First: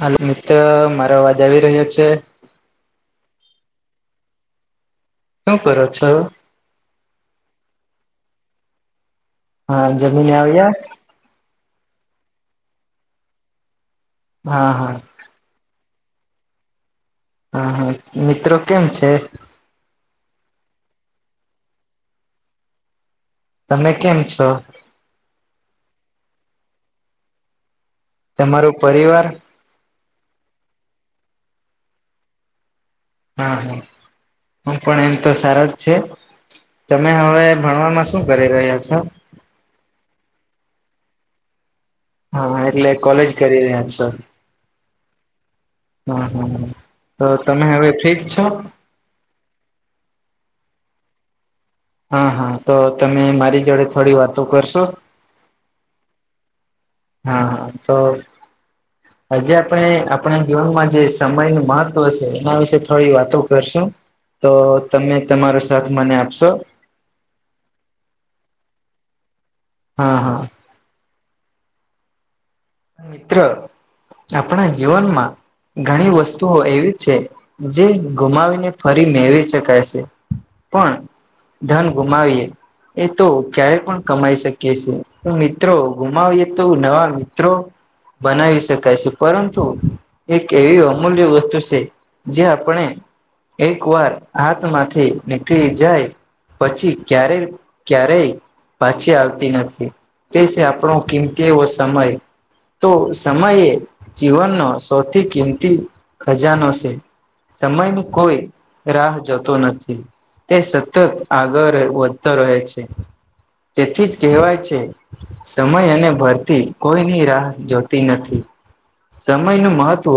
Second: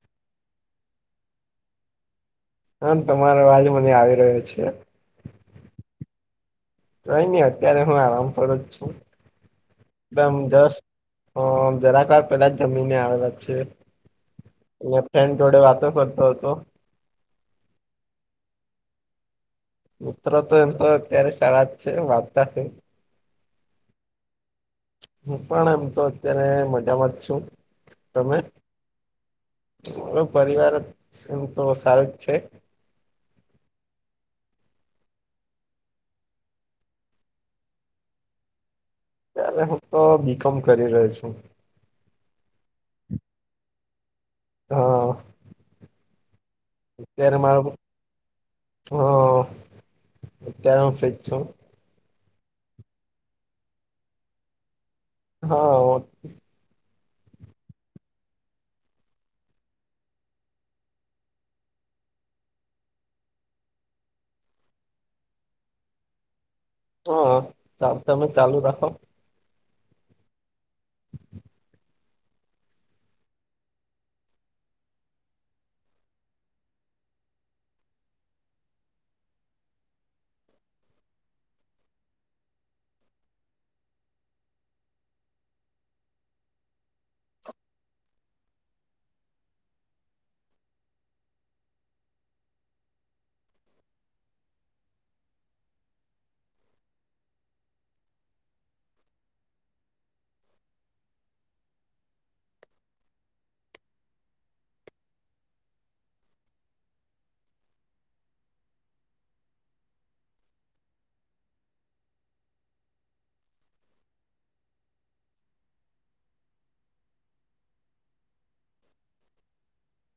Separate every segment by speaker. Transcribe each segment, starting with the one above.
Speaker 1: હાલો મિત્ર મારો અવાજ આવી રહ્યો છે?
Speaker 2: હા તમારો અવાજ મને આવી રહ્યો છે.
Speaker 1: શું કરો છો?
Speaker 2: કાઈ નહી અત્યારે હું આરામ પર જ છું.
Speaker 1: હા જમીને
Speaker 2: એકદમ
Speaker 1: આવ્યા
Speaker 2: જસ અ જરાક વાર પેલા જ જમીને આયવા છે.
Speaker 1: હા હા
Speaker 2: અને ફ્રેન્ડ જોડે વાતો કરતો હતો.
Speaker 1: હા હા મિત્ર કેમ છે?
Speaker 2: મિત્રો તો એમ તો અત્યારે સારા જ છે વાંચતા છે.
Speaker 1: તમે કેમ છો?
Speaker 2: હું પણ એમ તો અત્યારે મજામાં જ છુ.
Speaker 1: તમારો પરિવાર?
Speaker 2: આપણો પરિવાર એમ તો સારો જ છે.
Speaker 1: હા હા હું પણ એમ તો સારો જ છે. તમે હવે ભણવામાં શું કરી રહ્યા છો?
Speaker 2: અત્યારે હું તો બીકોમ કરી રહ્યો છુ.
Speaker 1: હા એટલે કોલેજ કરી રહ્યા છો?
Speaker 2: હા
Speaker 1: હા હા હમ્મ
Speaker 2: અત્યારે મારે હહ અત્યારે હું ફ્રી જ છું.
Speaker 1: હા હા તો તમે મારી જોડે થોડી વાતો કરશો?
Speaker 2: હા
Speaker 1: હા હા તો આજે આપણે આપણા જીવનમાં જે સમયનું મહત્વ છે એના વિશે થોડી વાતો કરશું? તો તમે તમારો સાથ મને આપશો?
Speaker 2: હા સાબ તમે ચાલુ રાખો.
Speaker 1: હા હા મિત્ર આપણા જીવનમાં ઘણી વસ્તુઓ એવી છે જે ગુમાવીને ફરી મેળવી શકાય છે. પણ ધન ગુમાવીએ. એ તો ક્યારે પણ કમાઈ શકીએ છીએ. તો મિત્રો ગુમાવીએ તો નવા મિત મિત્રો બનાવી શકાય છે. પરંતુ એક એવી અમૂલ્ય વસ્તુ છે. જે આપણે એકવાર હાથમાંથી નીકળી જાય. પછી ક્યારેય ક્યારેય પાછી આવતી નથી. તે છે આપણો કિંમતી એવો સમય. તો સમયે એ જીવનનો સૌથી કિંમતી ખજાનો છે. સમયની કોઈ રાહ જોતો નથી. તે સતત આગળ વધતો રહે છે. તેથી જ કહેવાય છે સમય અને ભરતી કોઈ ની રાહ જોતી નથી. સમયનું મહત્વ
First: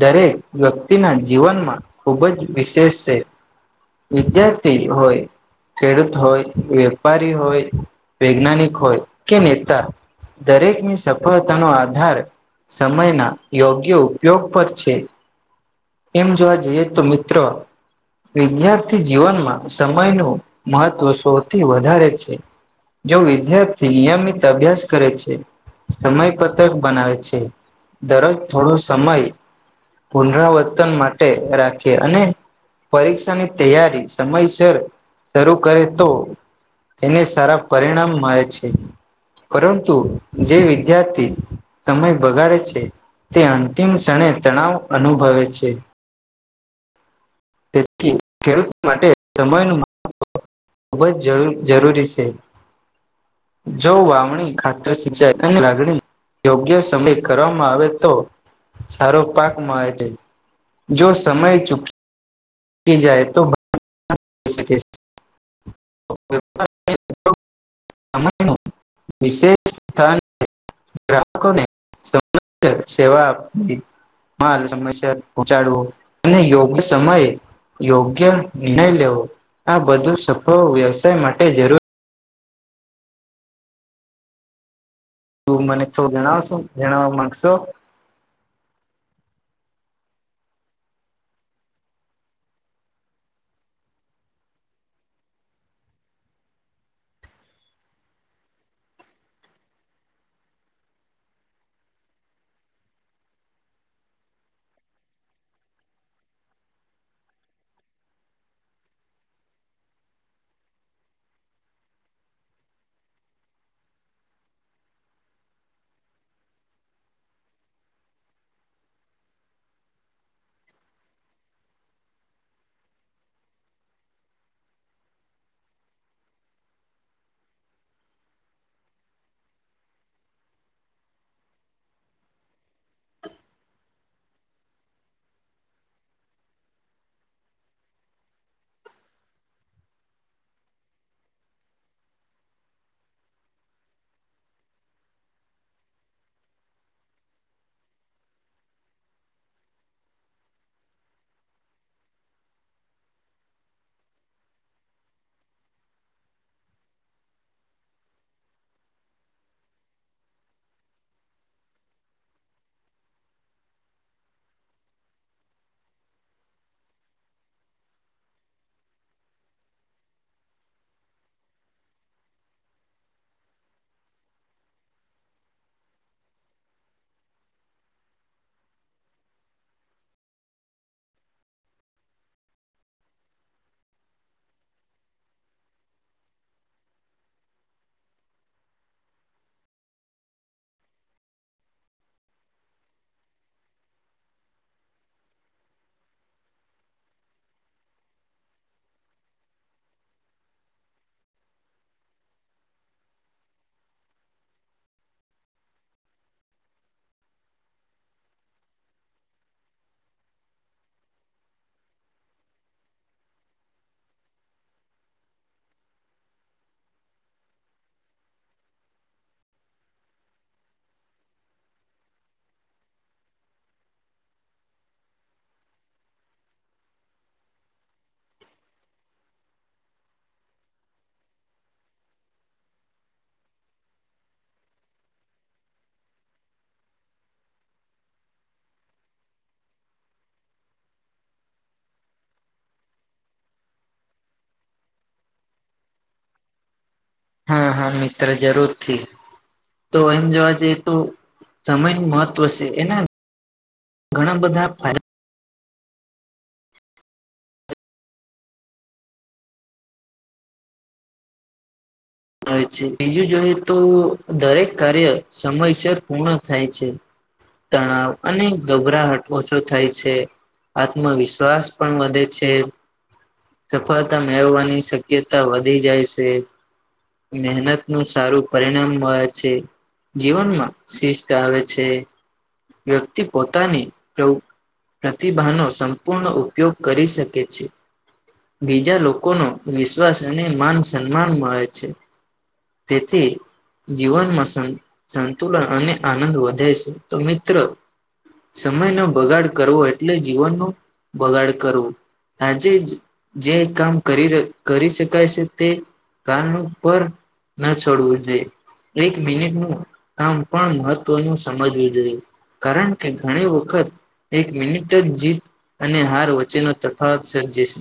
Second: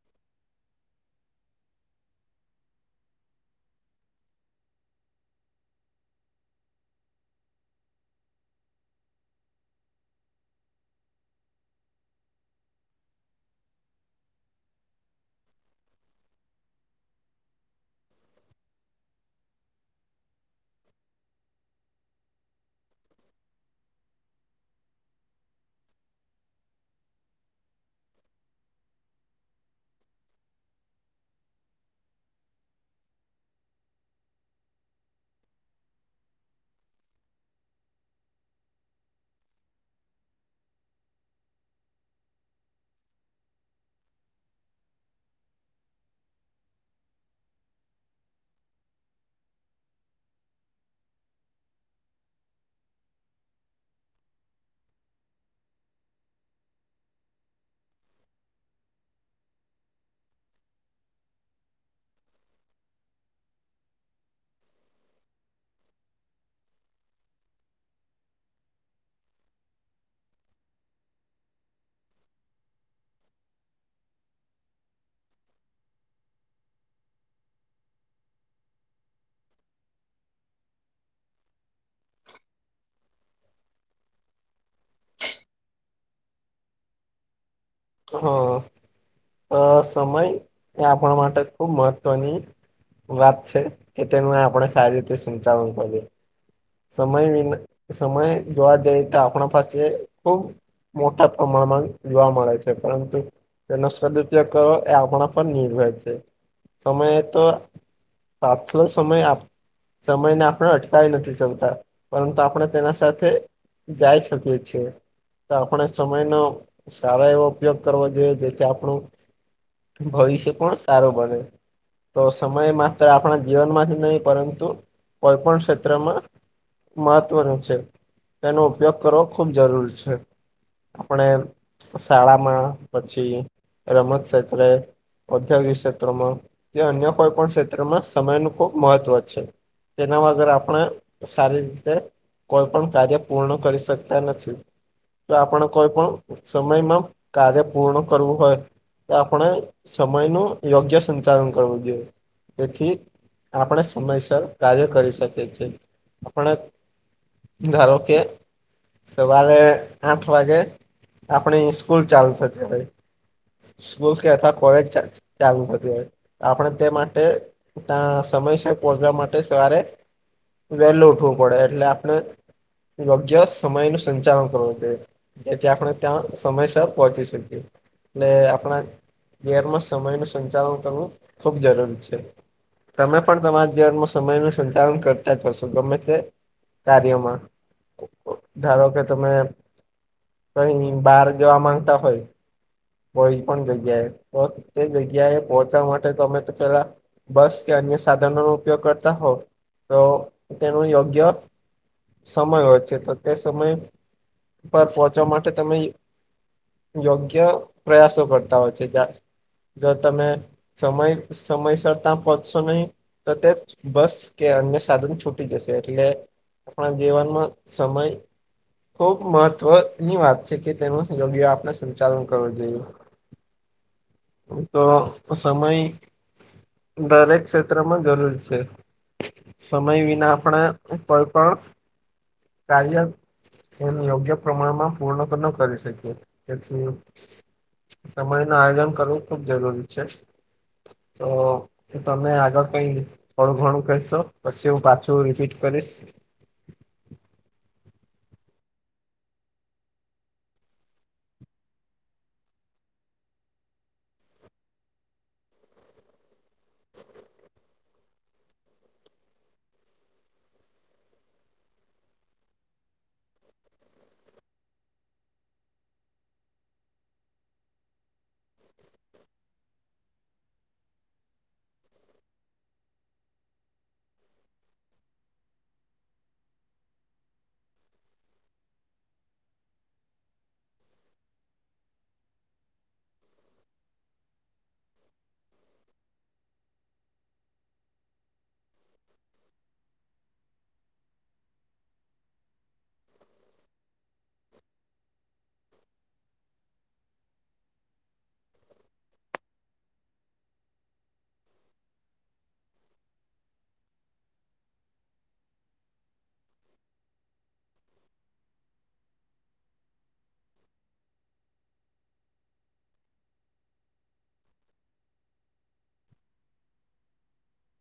Speaker 1: દરેક વ્યક્તિના જીવનમાં ખૂબ જ વિશેષ છે. વિદ્યાર્થી હોય ખેડૂત હોય વેપારી હોય વૈજ્ઞાનિક હોય કે નેતા દરેકની શબ અતાનો આધાર સમયના યોગ્ય ઉપયોગ પર છે. એમ જોવા જઈએ તો મિત્રો વિદ્યાર્થી જીવનમાં સમયનું મહત્વ સૌથી વધારે છે. જો વિદ્યાર્થી નિયમિત અભ્યાસ કરે છે. સમય પત્રક બનાવે છે દરોજ થોડો સમય પુનરાવર્તન માટે રાખે અને પરીક્ષાની તૈયારી સમયસર શરૂ કરે તો તેને સારા પરિણામ મળે છે પરંતુ જે વિ વિદ્યાર્થી સમય બગાડે છે તે અંતિમ ક્ષણે તણાવ અનુભવે છે. તેથી ખેડૂત માટે સમયનુ મહવ ખૂબ જ જરૂરી છે જો વાવણી ખાતર સિંચાઈ યોગ્ય સમયે કરવામાં આવે તો સારો પાક મળે છે જો સમય ચૂક કી જાય તો [unintelligible] સમયનો વિશેષ સ્થાન ગ્રાહકોને સંમબધ સેવા આપવી. માલ સમયસર પહોંચાડવું અને યોગ્ય સમયે યોગ્ય નિર્ણય લેવો આ બધું સફળ વ્યવસાય માટે જરૂર તું મને થોડું જણાવશું જણાવવા માંગશો.
Speaker 2: હા અ સમય એ આપણા માટે ખુબ મહત્વની વાત છે કે તેનું આપણે સારી રીતે સંચાલન કરીએ. સમય વિના સમય જોવા જઈ તો આપણા પાસે ખુબ મોટા પ્રમાણમાં જોવા મળે છે પરંતુ તેનો સદપયોગ કરવો એ આપણા પર નિર્ભર છે સમય તો તો આટલો સમય સમયને આપણે અટકાવી નથી શક તા પરંતુ આપણે તેના સાથે જાય શકીએ છીએ. તો આપણે સમયનો સારો એવો ઊપયોગ કરવો જોઈએ જેથી આપણું ભવિષ્ય પણ સારો બને. તો સમય માત્ર આપણા જીવનમાં જ નહીં પરંતુ કોઈ પણ ક્ષેત્રમાં મહત્વનું છે તેનો ઉપયોગ કરવો ખૂબ જરૂર છે આપણે શાળામાં પછી રમત ક્ષેત્રે ઔદ્યોગિક ક્ષેત્રોમાં કે અન્ય કોઈ પણ ક્ષેત્રમાં સમયનુ ખૂબ મહત્વ છે. તેના વગર આપણે સારી રીતે કોઈ પણ કાર્ય પૂર્ણ કરી શકતા નથી. તો આપણે કોઈ પણ સમયમાં કાર્ય પૂર્ણ કરવું હોય તો આપણે સમયનું યોગ્ય સંચાલન કરવું જોઈએ. તેથી આપણે સમયસર કાર્ય કરી શકીએ છે. આપણે ધારો કે સવારે આઠ વાગે આપણી સ્કૂલ ચાલુ થતી હોય સ્કૂલ કે અથવા કોલેજ ચ ચાલુ થતી હોય આપણે તે માટે ત્યાં સમયસર પહોંચવા માટે સવારે વહેલો ઉઠવો પડે એટલે આપણે યોગ્ય સમયનું સંચાલન કરવું જોઈએ. જેથી આપણે ત્યાં સમયસર પહોંચી શકીએ. એટલે આપણા ઘેરમાં સમય નુ સંચાલન કરવું ખૂબ જરૂરી છે. તમે પણ તમારા જીવનમાં સમયનું સંચાલન કરતા જ હશો. સુગમ તે કાર્યમાં ધારો કે તમે કઈ નહિ બહાર જવા માંગતા હોય. કોઈ પણ જગ્યાએ તો તે, જગ્યા એ પહોંચવા માટે, તો અમે તો પેલા બસ કે, અન્ય સાધનો ન ઉપયોગ કરતા હો તો, તેનું યોગ્ય સમય હોય છે, તો તે સમય પર પહોંચવા માટે તમે યોગ્ય પ્રયાસો કરતા હોય છે, જ જો તમે સમય સમયસર ત્યાં પહોંચશો નહીં તો, તે બસ કે અન્ય સાધન છૂટ તટી જશે, એટલે આપણા જીવનમાં સમય ખુબ મહત્વની વાત છે કે, તેનું યોગ્ય આપણે સંચાલન કરવું જોઈએ.
Speaker 1: [inaudible]
Speaker 2: તો સમય દરેક ક્ષેત્રમાં જરૂર છે, સમય વિના આપણે કોઈ પણ કાર્ય એ યોગ્ય પ્રમાણમાં પૂર્ણ ન કરી શકીએ. સમય નું આયોજન કરવું ખુબ જરૂરી છે. તો તમે આગળ કઈ અળું ઘણું કશો, પછી એવું પાછ શું રિપીટ કરીશ?
Speaker 1: હા, હા, મિત્ર જરૂર થી. તો એમ જોવા જઈએ તો, સમય નું મહત્વ છે એના. ઘણા બધા ફાયદા. હોય છે, બીજું જોઈએ તો દરેક કાર્ય સમયસર પૂર્ણ થાય છે. તણાવ અને ગભરાહટ ઓછો થાય છે. આત્મવિશ્વાસ પણ વધે છે. સફળતા મેળવવાની શક્યતા વધી જાય છે. મહેનત નું સારું પરિણામ મળે છે. જીવનમાં શિસ્ત વ્યક્તિ પોતાની પ્રતિભાનો સંપૂર્ણ ઉપયોગ કરી શકે છે. બીજા લોકોનો વિશ્વાસ અને માન સન્માન મળે છે. તેથી જીવનમાં સંતુલન વધે છે, તો મિત્રો સમય નો બગાડ કરવો, એટલે જીવનનો બગાડ કરવો. આજે જ જે કામ કરી કરી શકાય છે, તે કારનું પર ન છોડવું જોઈએ. એક મિનિટનું કામ પણ મહત્વનું સમજવું જોઈએ. કારણ કે ઘણી વખત એક મિનિટ જ જીત અને હાર વચ્ચેનો તફાવત સર્જે છે.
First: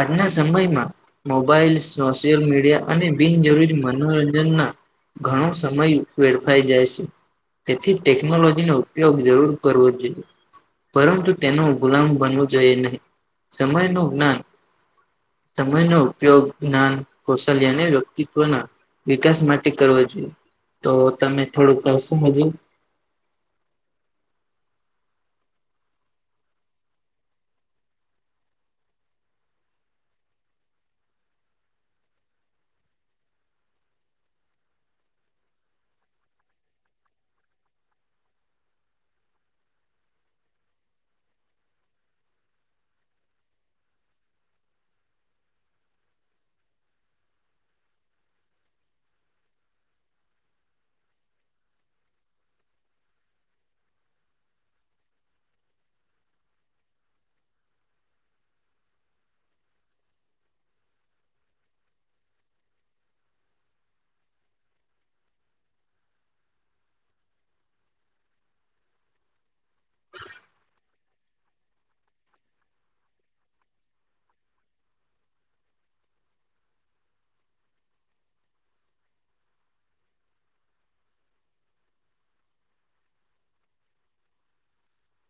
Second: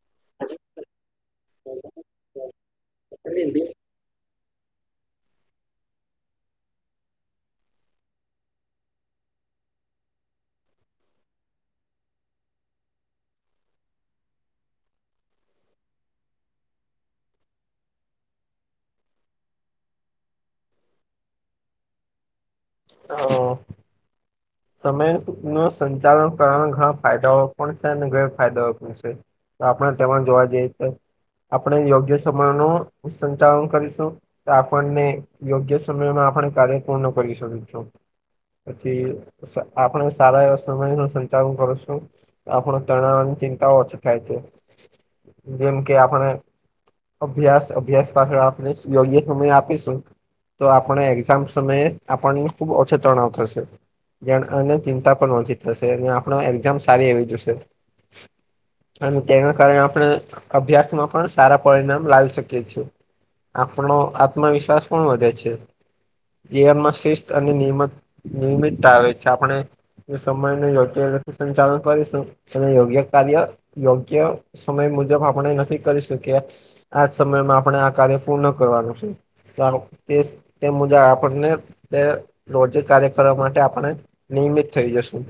Speaker 1: આજના સમયમાં મોબાઈલ સોશિયલ મીડિયા અને બિનજરૂરી મનો મનોરંજન ના ઘણો સમય વેડફાઈ જાય છે. તેથી ટેકનોલોજીનો ઉપયોગ જરૂર કરવો જ જોઈએ. પરંતુ તેનો ગુલામ બનવો જોઈએ નહીં, સમય નું જ્ઞાન સમય ઉપયોગ લેને અને વિકાસ કરવો જોઈએ. તો તમે થોડુંક કરશો હજી?
Speaker 2: હા. સમય નું સંચાલન કરવાના ઘણા ફાયદાઓ પણ છે, અને ગેરફાયદાઓ પણ છે. તો આપણે તેમાં જોવા જઈ તો, આપણે યોગ્ય સમય નું સંચાલન કરીશું. તો આપણને યોગ્ય સમયમાં આપણે કાર્ય પૂર્ણ કરી શકીશું. પછી સા આપણે સારા એવા સમયનું સંચાલન કરું છું આપણું તણાવ ને ચિંતાઓ ઓછી થાય છે. જેમ કે આપણે અભ્યાસ-અભ્યાસ પાછળ આપણે યોગ્ય સમય આપીશું તો આપણે એક્ઝામ સમયે આપણને ખુબ ઓછો તણાવ થશે.. [unintelligible] અને ચિંતા પણ ઓછી થશે. ને આપણા એક્ઝામ સારી એવી જશે. અને તેના કારણે આપણે અભ્યાસમાં પણ સારા પરિણામ લાવી શકીએ છીએ. આપણો આત્મવિશ્વાસ પણ વધે છે. જીવનમાં શિસ્ત અને નિયમત નિયમિતતા આવે છે. આપણે જો સમયનું યોગ્ય રીતે સંચાલન કરીશું, અને યોગ્ય કાર્ય યોગ્ય સમય મુજબ આપણે નથી કરી શકીએ આજ સમયમાં આપણે આ કાર્ય પૂર્ણ કરવાનું છે. [unintelligible] તે સ, તે જ મુજબ આપણને તે રોજે કાર્ય કરવા માટે આપણે નિયમિત થઈ જશું.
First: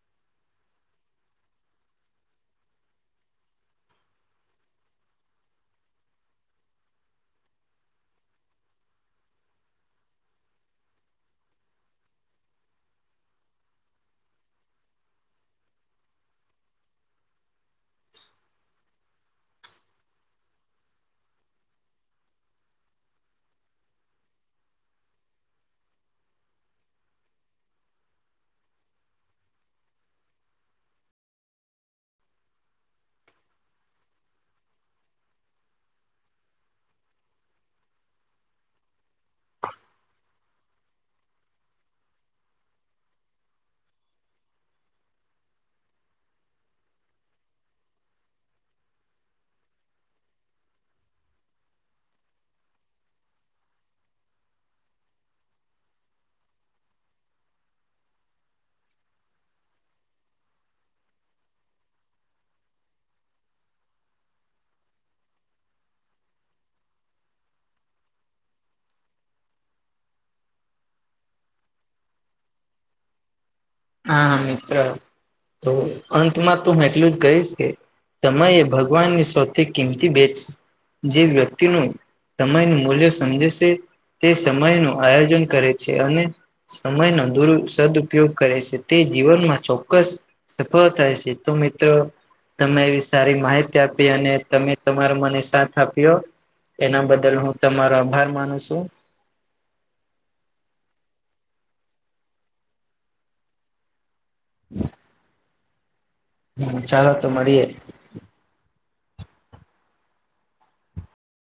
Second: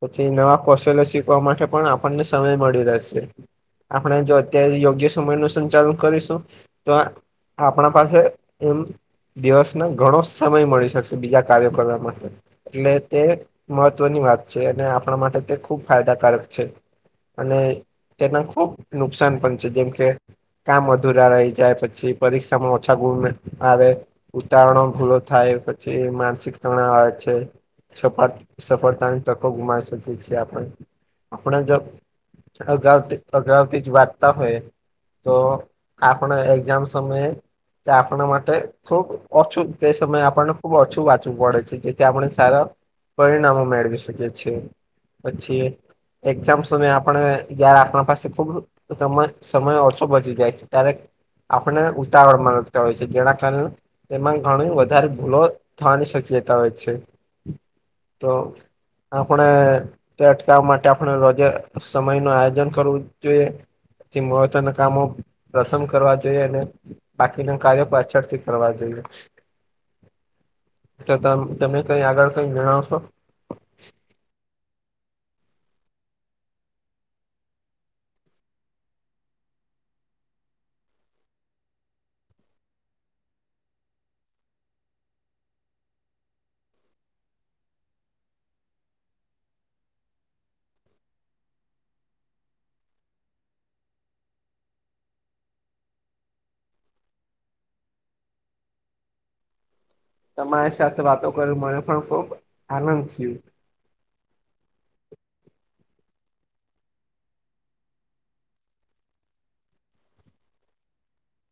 Speaker 2: પછી નવા કૌશલ્ય શીખવા માટે પણ આપણને સમય મળી રહેશે. આપણે જો અત્યારે યોગ્ય સમયનું સંચાલન કરીશું તો આપણા પાસે એમ દિવસ ના ઘણો સમય મળી શકશે, બીજા કાર્યો કરવા માટે. એટલે તે મહત્વની વાત છે. અને આપણા માટે તે ખૂબ ફાયદાકારક છે. અને તેના ખુબ નુકસાન પણ છે. જેમ કે કામ અધુરા રહી જાય, પછી પરીક્ષામાં ઓછા ગુણ આવે ઉતાવળોમ ભૂલો થાય, પછી માનસિક તણાવ આવે છે. સફાત સફળતાની તકો ગુમાવી શકીએ છીએ આપણે. આપણે જો અગાઉથી-અગાઉથી જ વાંચતા હોઈએ તો આપણે એક્ઝામ સમયે તે આપણા માટે ખુબ ઓછું તે સમયે આપણને ખુબ ઓછું વાંચવું પડે છે. જેથી આપણે સારા પરિણામો મેળવી શકીએ છીએ. પછી એક્ઝામ સમયે આપણે, જયારે આપણા પાસે ખુબ [unintelligible] સમય ઓછો બચી જાય છે ત્યારે આપને ઉતાવળમાં લખતા હોય છે. જેના કારણ તેમાં ઘણી વધારે ભૂલો થવાની શક્યતા હોય છે. તો આપણે તે અટકાવવા માટે આપણે રોજે સમય નું આયોજન કરવું જોઈએ. જે મહત્વના કામો પ્રથમ કરવા જોઈએ. અને બાકીના કાર્ય પાછળ થી કરવા જોઈએ.
Speaker 1: [inaudible]
Speaker 2: તો તમ તમે કંઈ આગળ કંઈ જણાવશો?
Speaker 1: હા મિત્ર. તો અંતમાં તો હું એટલું જ કહીશ કે સમય એ ભગવાનની સૌથી કિંમતી ભેટ. જે વ્યક્તિનું સમયનું મૂલ્ય સમજે સે તે સમય નું આયોજન કરે છે. અને સમયનો દુર સદ્ઉપયોગ કરે છે, તે જીવનમાં ચોક્કસ સફળ થાય છે, તો મિત્ર તમે એવી સારી માહિતી અને તમે મને સાથ આપ્યો. એના બદલ હું તમારો આભાર માનું છું.
Speaker 2: તમારી સાથે વાતો કરવી, મને પણ ખુબ આનંદ થયો.
Speaker 1: હમ. હમ, ચાલો તો મળીએે.